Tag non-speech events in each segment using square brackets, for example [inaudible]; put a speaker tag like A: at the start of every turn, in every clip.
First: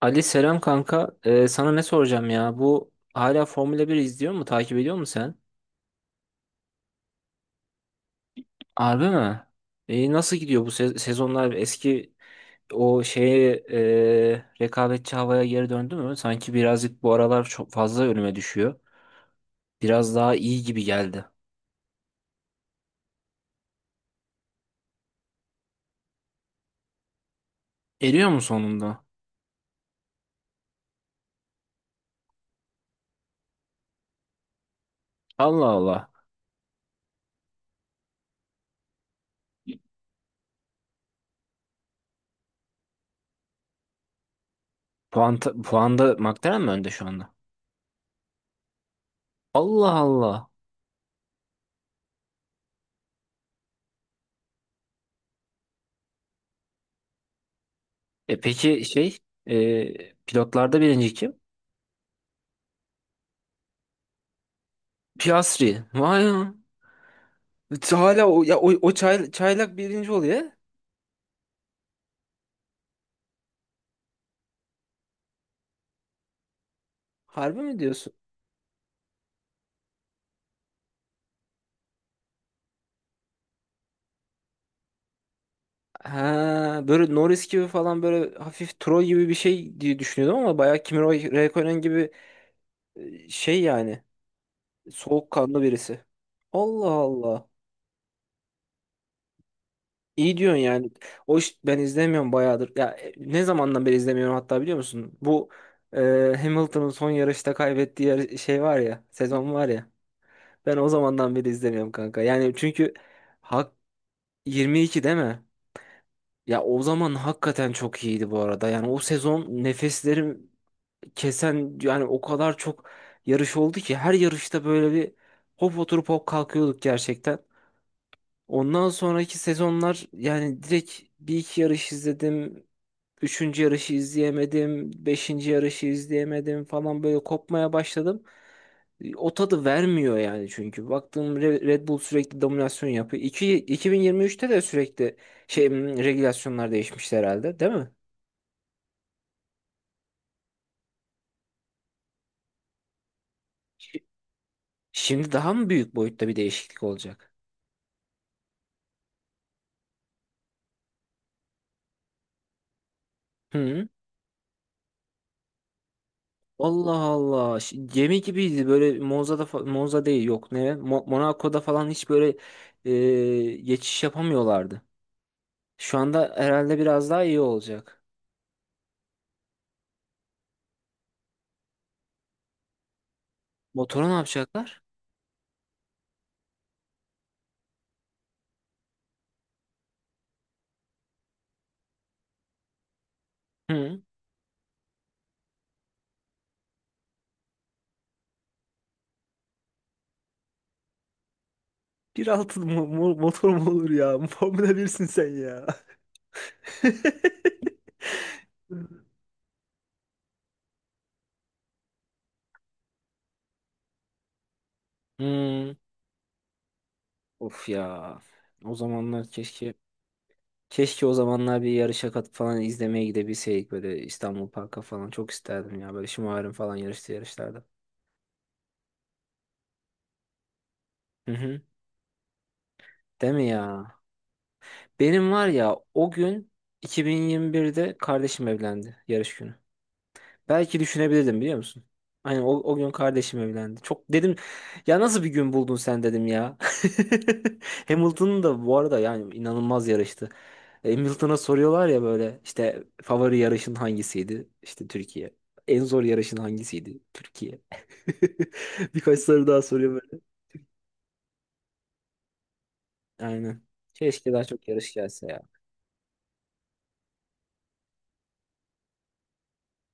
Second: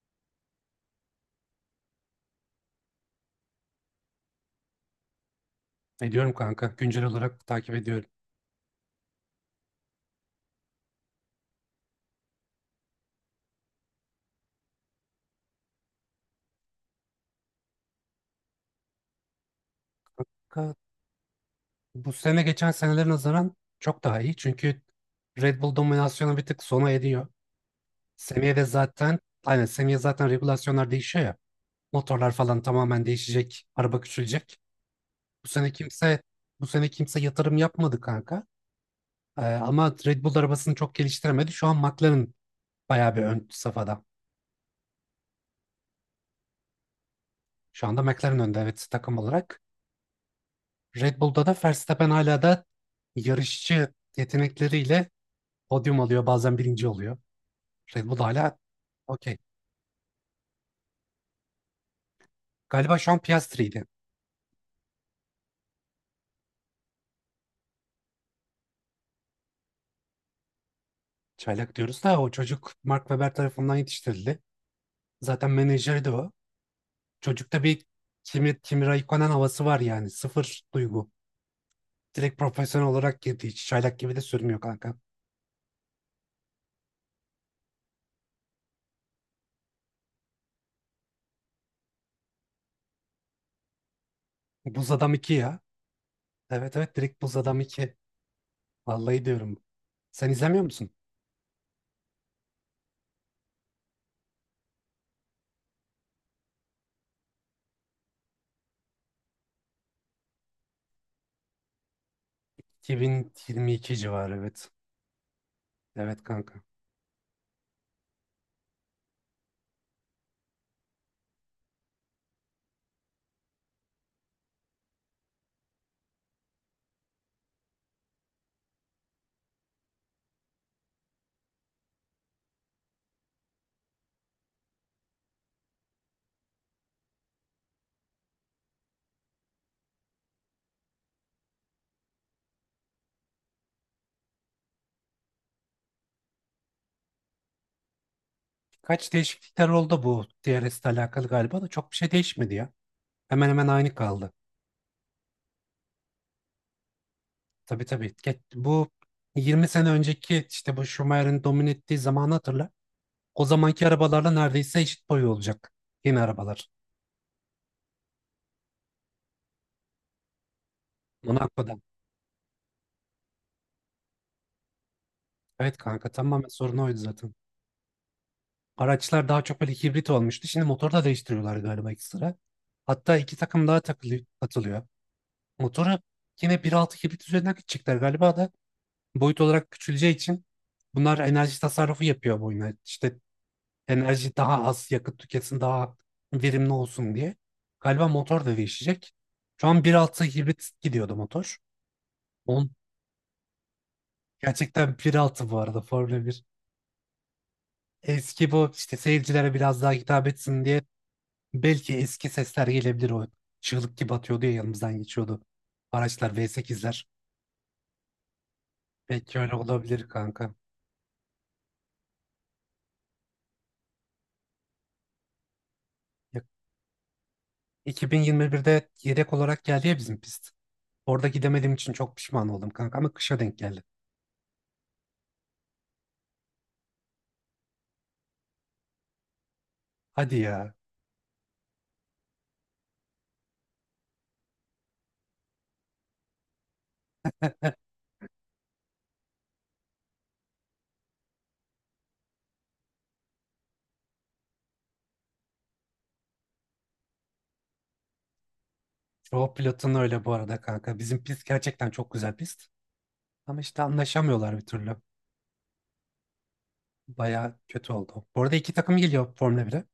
A: Ali selam kanka. Sana ne soracağım ya? Bu hala Formula 1 izliyor mu? Takip ediyor musun sen?
B: Ediyorum kanka. Güncel olarak takip ediyorum.
A: Harbi mi? Nasıl gidiyor bu sezonlar? Eski o şeye rekabetçi havaya geri döndü mü? Sanki birazcık bu aralar çok fazla önüme düşüyor. Biraz daha iyi
B: Kanka,
A: gibi geldi.
B: bu sene geçen senelere nazaran çok daha iyi, çünkü Red Bull dominasyonu bir tık sona ediyor.
A: Eriyor mu
B: Seneye de
A: sonunda?
B: zaten aynen, seneye regülasyonlar değişiyor ya. Motorlar falan tamamen değişecek. Araba küçülecek. Bu
A: Allah
B: sene
A: Allah.
B: kimse bu sene kimse yatırım yapmadı kanka. Ama Red Bull arabasını çok geliştiremedi. Şu an McLaren bayağı bir ön safhada.
A: Puanda McLaren mi önde şu anda?
B: Şu anda McLaren önde, evet, takım olarak.
A: Allah Allah.
B: Red Bull'da da Verstappen hala da yarışçı yetenekleriyle podyum alıyor, bazen birinci oluyor. Red Bull
A: E
B: hala
A: peki
B: okey.
A: pilotlarda birinci kim?
B: Galiba şu an Piastri'ydi.
A: Piastri. Vay ya. Hala o çaylak birinci oluyor.
B: Çaylak diyoruz da o çocuk Mark Webber tarafından yetiştirildi. Zaten menajeri de o.
A: Harbi
B: Çocukta
A: mi
B: bir
A: diyorsun?
B: Kimi Raikkonen havası var yani. Sıfır duygu. Direkt profesyonel olarak girdi. Hiç çaylak gibi de sürmüyor kanka.
A: Ha, böyle Norris gibi falan böyle hafif troll gibi bir şey diye düşünüyordum ama bayağı Kimi Räikkönen gibi yani
B: Buz Adam 2 ya.
A: soğukkanlı birisi.
B: Evet
A: Allah
B: evet, direkt Buz
A: Allah.
B: Adam 2. Vallahi diyorum. Sen
A: İyi diyorsun
B: izlemiyor musun?
A: yani. O iş ben izlemiyorum bayağıdır. Ya ne zamandan beri izlemiyorum hatta biliyor musun? Bu e, Hamilton'ın son yarışta kaybettiği şey var ya, sezon var ya. Ben o zamandan beri izlemiyorum kanka. Yani çünkü hak
B: 2022 civarı evet.
A: 22 değil mi?
B: Evet kanka.
A: Ya o zaman hakikaten çok iyiydi bu arada. Yani o sezon nefeslerim kesen yani o kadar çok yarış oldu ki her yarışta böyle bir hop oturup hop kalkıyorduk gerçekten. Ondan sonraki sezonlar yani direkt bir iki yarış izledim. Üçüncü yarışı izleyemedim. Beşinci yarışı izleyemedim falan böyle kopmaya başladım. O tadı vermiyor yani çünkü. Baktığım Red Bull sürekli dominasyon yapıyor. 2023'te de sürekli regülasyonlar değişmişti herhalde değil mi?
B: Kaç değişiklikler oldu bu DRS ile alakalı galiba da çok bir şey değişmedi ya. Hemen hemen aynı
A: Şi-
B: kaldı.
A: Şimdi daha mı büyük boyutta bir değişiklik olacak?
B: Tabii tabii. Bu 20 sene önceki işte bu Schumacher'in domine ettiği zamanı hatırla. O zamanki
A: Hı.
B: arabalarla neredeyse eşit boyu olacak yeni arabalar.
A: Allah Allah. Gemi gibiydi böyle Monza'da Monza değil yok ne? Monaco'da
B: Monaco'dan.
A: falan hiç böyle geçiş yapamıyorlardı.
B: Evet
A: Şu
B: kanka,
A: anda
B: tamamen sorun
A: herhalde
B: oydu
A: biraz daha
B: zaten.
A: iyi olacak.
B: Araçlar daha çok böyle hibrit olmuştu. Şimdi motoru da değiştiriyorlar galiba ekstra. Hatta iki takım daha
A: Motoru ne
B: takılı,
A: yapacaklar?
B: atılıyor. Motoru yine 1.6 hibrit üzerinden gidecekler galiba da boyut olarak küçüleceği için bunlar enerji tasarrufu yapıyor bu oyuna. İşte
A: Hı.
B: enerji, daha az yakıt tüketsin, daha verimli olsun diye. Galiba motor da değişecek. Şu an bir altı hibrit gidiyordu motor.
A: 1.6
B: On,
A: motor mu olur ya? [laughs] Formula
B: Gerçekten
A: 1'sin
B: bir
A: sen
B: altı bu
A: ya.
B: arada Formula bir. Eski bu işte, seyircilere biraz daha hitap etsin diye belki eski sesler gelebilir o. Çığlık gibi atıyordu ya, yanımızdan geçiyordu.
A: Hı.
B: Araçlar V8'ler.
A: Of ya. O zamanlar
B: Belki öyle
A: keşke
B: olabilir kanka.
A: Keşke o zamanlar bir yarışa katıp falan izlemeye gidebilseydik böyle İstanbul Park'a falan çok isterdim ya böyle
B: Ya,
A: şımarım falan yarıştı yarışlarda.
B: 2021'de yedek olarak geldi ya bizim pist. Orada
A: Hı hı.
B: gidemediğim için çok pişman oldum kanka, ama
A: Değil
B: kışa
A: mi
B: denk geldi.
A: ya? Benim var ya o gün 2021'de kardeşim evlendi yarış günü.
B: Hadi ya.
A: Belki düşünebilirdim biliyor musun? Aynen o gün kardeşim evlendi. Çok dedim ya nasıl bir gün buldun sen dedim ya. [laughs] Hamilton'ın da bu arada yani inanılmaz yarıştı. Hamilton'a soruyorlar ya böyle işte favori yarışın hangisiydi? İşte Türkiye. En zor yarışın hangisiydi? Türkiye. [laughs] Birkaç soru
B: Çoğu
A: daha soruyor
B: pilotun
A: böyle.
B: öyle bu arada kanka. Bizim pist gerçekten çok güzel pist. Ama
A: Aynen.
B: işte
A: Keşke daha
B: anlaşamıyorlar bir
A: çok yarış
B: türlü.
A: gelse ya.
B: Baya kötü oldu. Bu arada iki takım geliyor Formula 1'e.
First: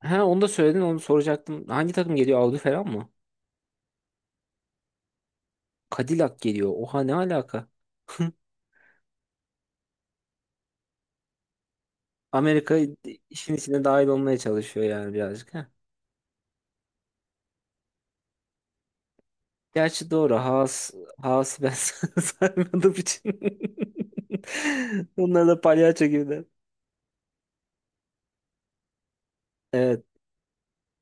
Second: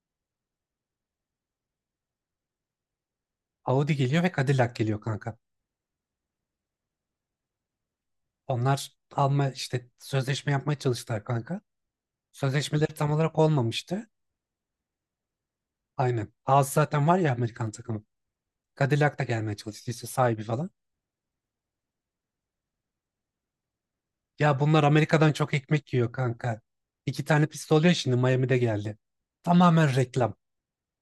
A: Ha onu da söyledin onu soracaktım. Hangi takım geliyor? Audi falan mı?
B: Audi geliyor ve Cadillac geliyor kanka.
A: Cadillac geliyor. Oha ne alaka? [laughs]
B: Onlar alma işte sözleşme yapmaya çalıştılar kanka.
A: Amerika
B: Sözleşmeleri tam olarak
A: işin içine dahil
B: olmamıştı.
A: olmaya çalışıyor yani birazcık. Ha.
B: Aynen. Haas zaten var ya, Amerikan takımı. Cadillac da gelmeye çalıştı işte,
A: Gerçi doğru.
B: sahibi falan.
A: Haas'ı ben [laughs] saymadığım için. [laughs]
B: Ya bunlar Amerika'dan
A: Onlar
B: çok
A: da
B: ekmek
A: palyaço
B: yiyor
A: gibiler.
B: kanka. İki tane pist oluyor şimdi, Miami'de geldi. Tamamen
A: Evet.
B: reklam.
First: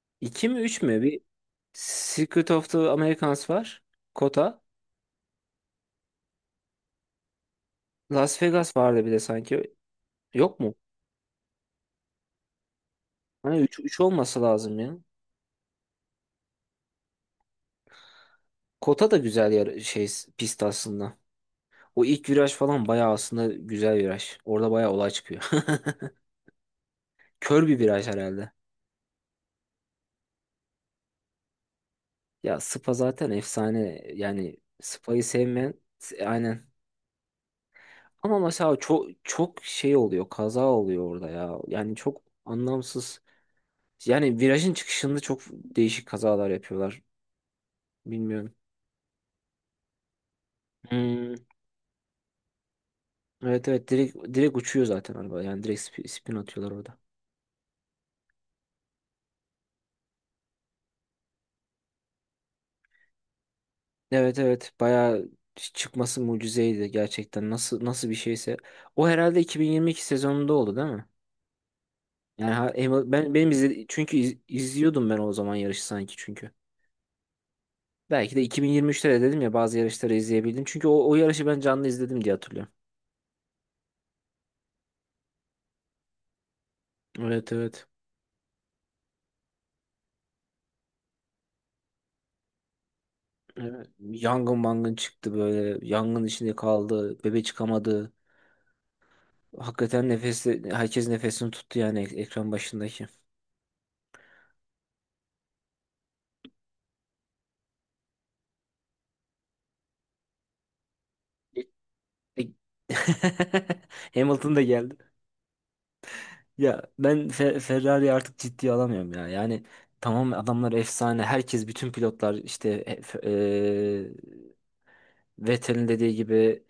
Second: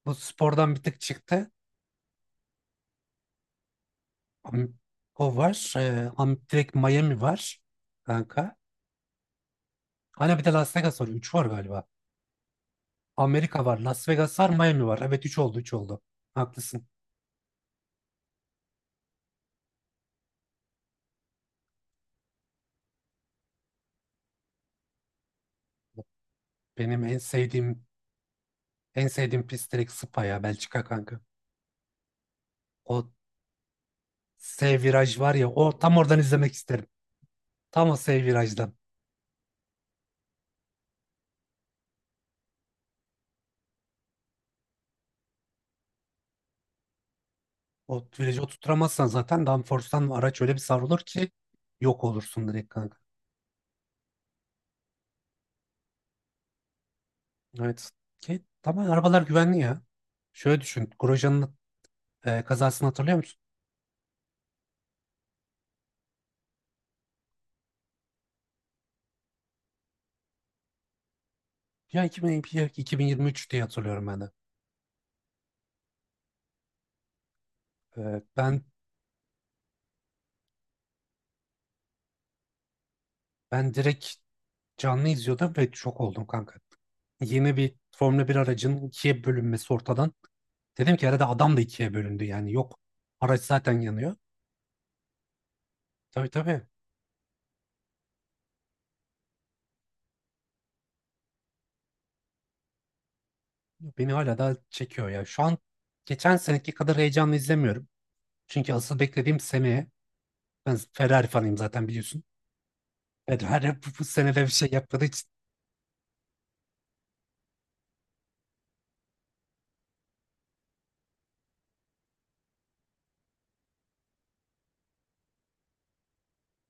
B: Bu
A: 2 mi
B: spordan bir
A: 3
B: tık
A: mü? Bir
B: çıktı.
A: Secret of the Americans var. Kota.
B: Am- O var. Am direkt Miami var
A: Las
B: kanka.
A: Vegas vardı bir de sanki.
B: Hani bir de
A: Yok mu?
B: Las Vegas var. Üç var galiba.
A: Hani
B: Amerika var.
A: 3
B: Las Vegas
A: olması
B: var.
A: lazım
B: Miami var.
A: ya.
B: Evet, 3 oldu, 3 oldu. Haklısın.
A: Kota da güzel yer pist aslında. O ilk viraj falan bayağı aslında güzel viraj. Orada bayağı olay çıkıyor.
B: Benim en
A: [laughs] Kör bir
B: sevdiğim
A: viraj herhalde.
B: en sevdiğim pist direkt Spa ya, Belçika kanka.
A: Ya Spa
B: O
A: zaten efsane. Yani
B: S viraj
A: Spa'yı
B: var ya, o
A: sevmeyen
B: tam oradan izlemek
A: aynen.
B: isterim. Tam o S
A: Ama
B: virajdan.
A: mesela çok çok oluyor. Kaza oluyor orada ya. Yani çok anlamsız. Yani virajın çıkışında çok değişik kazalar yapıyorlar.
B: O virajı
A: Bilmiyorum.
B: oturtamazsan zaten downforce'tan araç öyle bir savrulur ki
A: Hmm.
B: yok olursun direkt kanka.
A: Evet evet direkt direkt uçuyor zaten araba. Yani direkt spin atıyorlar orada.
B: Evet. Ki tamam, arabalar güvenli ya. Şöyle düşün. Grosjean'ın kazasını hatırlıyor musun?
A: Evet evet bayağı çıkması mucizeydi gerçekten. Nasıl nasıl bir şeyse. O herhalde 2022 sezonunda oldu değil mi?
B: Ya
A: Yani
B: 2022, 2023
A: benim
B: diye hatırlıyorum
A: çünkü
B: ben de.
A: izliyordum ben o zaman yarışı sanki çünkü.
B: Ee,
A: Belki de
B: ben
A: 2023'te de dedim ya bazı yarışları izleyebildim. Çünkü o yarışı ben canlı izledim diye hatırlıyorum.
B: ben direkt canlı izliyordum ve şok oldum kanka.
A: Evet
B: Yeni bir
A: evet.
B: Formula bir aracın ikiye bölünmesi ortadan. Dedim ki herhalde adam da ikiye bölündü, yani yok. Araç zaten
A: Evet.
B: yanıyor.
A: Yangın mangın çıktı böyle. Yangın
B: Tabii
A: içinde
B: tabii,
A: kaldı. Bebe çıkamadı. Hakikaten herkes nefesini tuttu yani ekran başındaki.
B: beni hala da çekiyor ya. Şu an geçen seneki kadar heyecanlı izlemiyorum. Çünkü asıl beklediğim seneye, ben Ferrari fanıyım
A: E-
B: zaten biliyorsun.
A: e-
B: Ferrari bu
A: [laughs]
B: senede bir
A: Hamilton da
B: şey yapmadığı
A: geldi.
B: için
A: Ya ben Ferrari artık ciddiye alamıyorum ya. Yani tamam adamlar efsane. Herkes bütün pilotlar işte Vettel'in dediği gibi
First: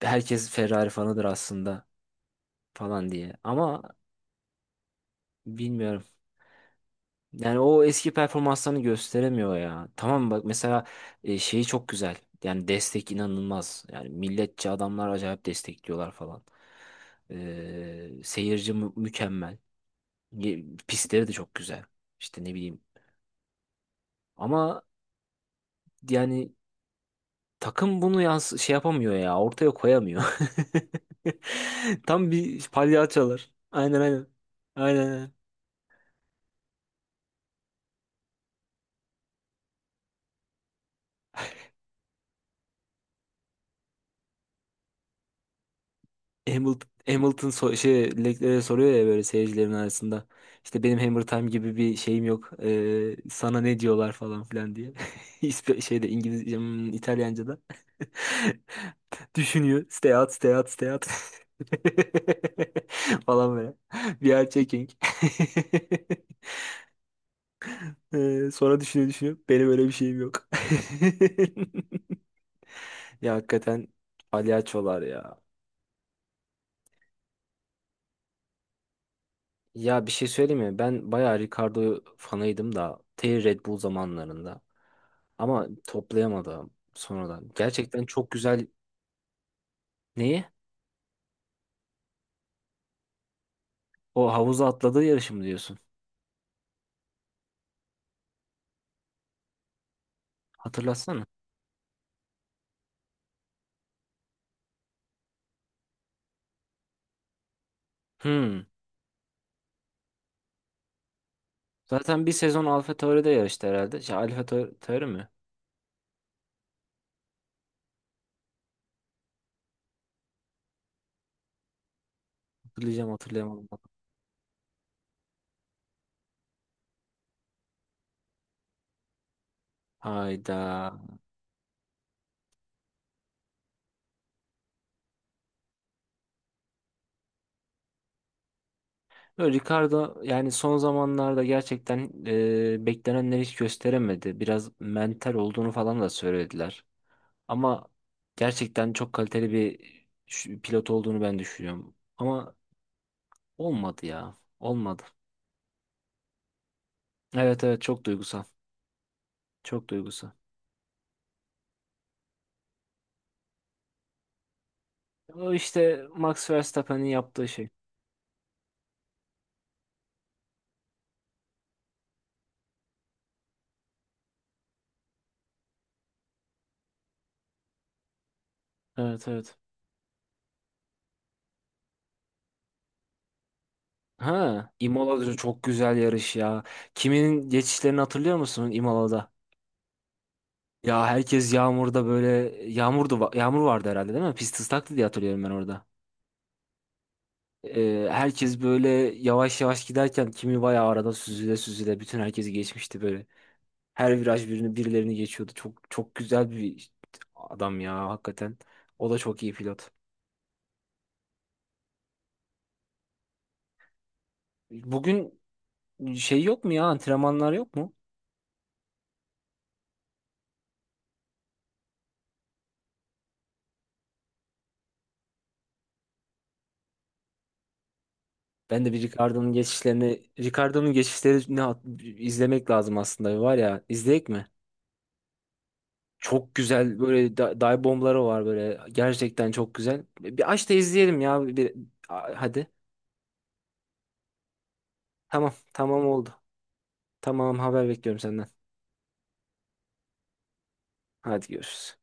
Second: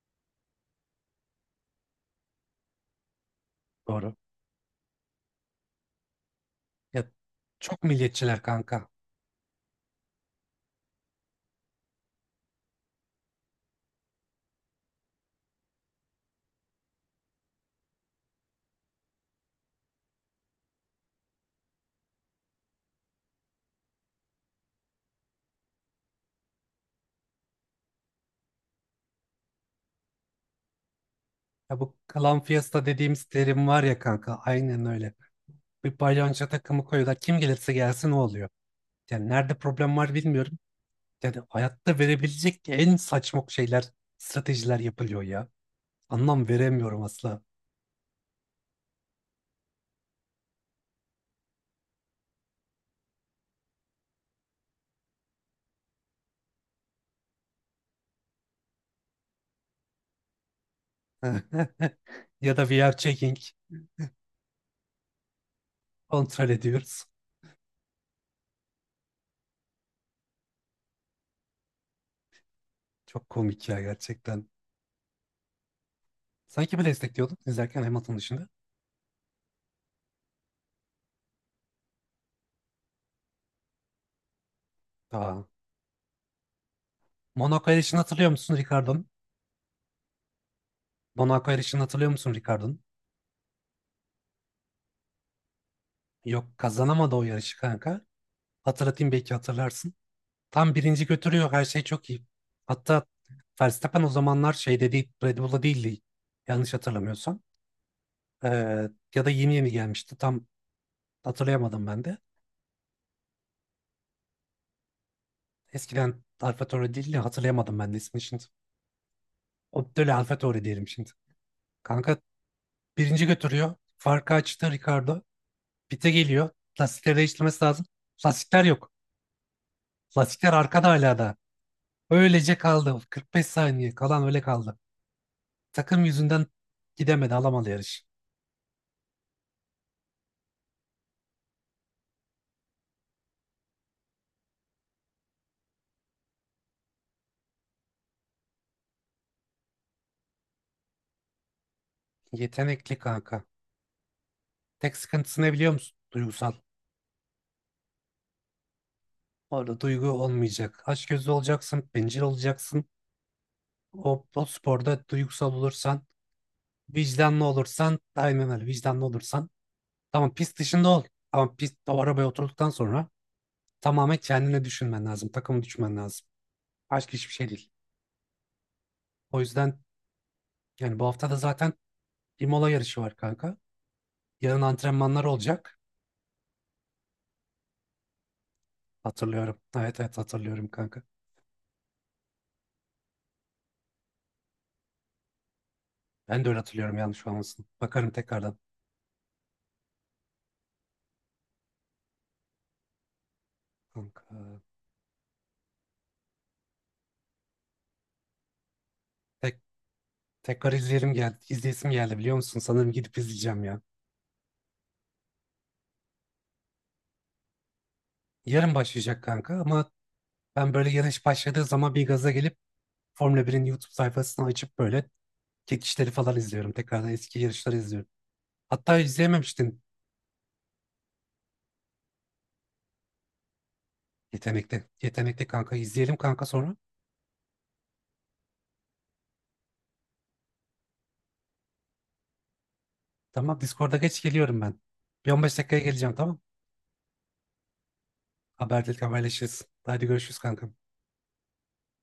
A: herkes Ferrari fanıdır aslında falan diye. Ama
B: doğru.
A: bilmiyorum.
B: Ya
A: Yani
B: çok
A: o eski
B: milliyetçiler
A: performanslarını
B: kanka.
A: gösteremiyor ya. Tamam bak mesela şeyi çok güzel. Yani destek inanılmaz. Yani milletçi adamlar acayip destekliyorlar falan. Seyirci mükemmel. Pistleri de çok güzel. İşte ne bileyim. Ama yani takım bunu yans şey yapamıyor ya. Ortaya koyamıyor. [laughs]
B: Ya bu
A: Tam
B: Clan
A: bir
B: Fiesta dediğimiz
A: palyaçolar.
B: terim var ya
A: Aynen aynen.
B: kanka, aynen
A: Aynen
B: öyle.
A: aynen.
B: Bir balyonca takımı koyuyorlar. Kim gelirse gelsin o oluyor. Yani nerede problem var bilmiyorum. Yani hayatta verebilecek en saçma şeyler, stratejiler yapılıyor ya. Anlam
A: Hamilton,
B: veremiyorum asla.
A: Hamilton Leclerc'e soruyor ya böyle seyircilerin arasında. İşte benim Hammer Time gibi bir şeyim yok. Sana ne diyorlar falan filan diye. [laughs] Şeyde İngilizce, İtalyanca'da. [laughs] Düşünüyor. Stay out, stay out, stay out. [laughs]
B: [laughs] Ya da VR checking,
A: falan böyle. We are checking. [laughs]
B: kontrol ediyoruz.
A: Sonra düşünüyor düşünüyor. Benim öyle bir şeyim yok. [laughs]
B: Çok
A: Ya
B: komik ya
A: hakikaten
B: gerçekten.
A: palyaçolar ya.
B: Sanki bir destekliyordun izlerken Hamilton dışında.
A: Ya bir şey söyleyeyim mi? Ben bayağı Ricardo fanıydım da Red Bull zamanlarında.
B: Aa,
A: Ama toplayamadım sonradan.
B: Monaco yarışını
A: Gerçekten
B: hatırlıyor
A: çok
B: musun
A: güzel
B: Ricardo?
A: neyi?
B: Monaco yarışını hatırlıyor musun Ricardo'nun?
A: O havuza atladığı yarışı mı diyorsun?
B: Yok, kazanamadı o yarışı kanka. Hatırlatayım, belki hatırlarsın. Tam birinci
A: Hatırlatsana.
B: götürüyor, her şey çok iyi. Hatta Verstappen o zamanlar şeyde değil, Red Bull'da değildi yanlış hatırlamıyorsam.
A: Hmm.
B: Ee, Ya da yeni yeni gelmişti, tam hatırlayamadım ben de.
A: Zaten bir sezon AlphaTauri'de yarıştı herhalde. Şey, AlphaTauri mi?
B: Eskiden AlphaTauri değil de hatırlayamadım ben de ismini şimdi. O böyle AlphaTauri diyelim şimdi. Kanka
A: Hatırlayacağım
B: birinci
A: hatırlayamadım.
B: götürüyor. Farkı açtı Ricardo. Pite geliyor. Lastikleri değiştirmesi lazım. Lastikler yok. Lastikler
A: Hayda.
B: arkada hala da. Öylece kaldı. 45 saniye kalan öyle kaldı. Takım yüzünden gidemedi, alamadı yarış.
A: Böyle Ricardo yani son zamanlarda gerçekten beklenenleri hiç gösteremedi. Biraz mental olduğunu falan da söylediler. Ama gerçekten çok kaliteli bir pilot olduğunu ben düşünüyorum. Ama
B: Yetenekli kanka.
A: olmadı ya.
B: Tek
A: Olmadı.
B: sıkıntısı ne biliyor musun? Duygusal.
A: Evet evet çok duygusal.
B: Orada
A: Çok
B: duygu
A: duygusal.
B: olmayacak. Açgözlü olacaksın, bencil olacaksın. O sporda duygusal
A: O
B: olursan,
A: işte Max Verstappen'in
B: vicdanlı
A: yaptığı şey.
B: olursan, aynen öyle, vicdanlı olursan. Tamam, pist dışında ol. Ama pist o arabaya oturduktan sonra tamamen kendine düşünmen lazım. Takımı düşünmen lazım. Başka hiçbir şey değil.
A: Evet
B: O
A: evet.
B: yüzden yani bu hafta da zaten Imola yarışı var kanka. Yarın
A: Ha,
B: antrenmanlar
A: Imola'da çok
B: olacak.
A: güzel yarış ya. Kiminin geçişlerini hatırlıyor musun Imola'da?
B: Hatırlıyorum. Evet evet, hatırlıyorum kanka.
A: Ya herkes yağmurda böyle yağmur vardı herhalde değil mi? Pist ıslaktı diye hatırlıyorum ben orada.
B: Ben de öyle hatırlıyorum, yanlış olmasın. Bakarım tekrardan.
A: Herkes böyle yavaş yavaş giderken kimi bayağı arada süzüle süzüle bütün herkesi geçmişti böyle. Her
B: Kanka.
A: viraj birilerini geçiyordu. Çok çok güzel bir adam ya hakikaten. O da çok iyi
B: Tek,
A: pilot.
B: tekrar izleyelim geldi. İzleyesim geldi biliyor musun? Sanırım gidip izleyeceğim ya.
A: Bugün şey yok mu ya antrenmanlar yok mu?
B: Yarın başlayacak kanka, ama ben böyle yarış başladığı zaman bir gaza gelip Formula 1'in YouTube sayfasını açıp böyle çekişleri falan izliyorum. Tekrardan eski yarışları izliyorum.
A: Ben de
B: Hatta
A: bir Ricardo'nun
B: izleyememiştin.
A: geçişlerini Ricardo'nun geçişlerini izlemek lazım aslında var ya izleyek mi?
B: Yetenekte, yetenekte kanka. İzleyelim kanka
A: Çok
B: sonra.
A: güzel böyle dive bombları var böyle gerçekten çok güzel. Bir aç da izleyelim ya bir, hadi.
B: Tamam, Discord'a geç geliyorum ben. Bir
A: Tamam
B: 15 dakikaya
A: tamam
B: geleceğim,
A: oldu.
B: tamam.
A: Tamam haber bekliyorum senden.
B: Haberleşiriz. Hadi görüşürüz kanka.
A: Hadi görüşürüz.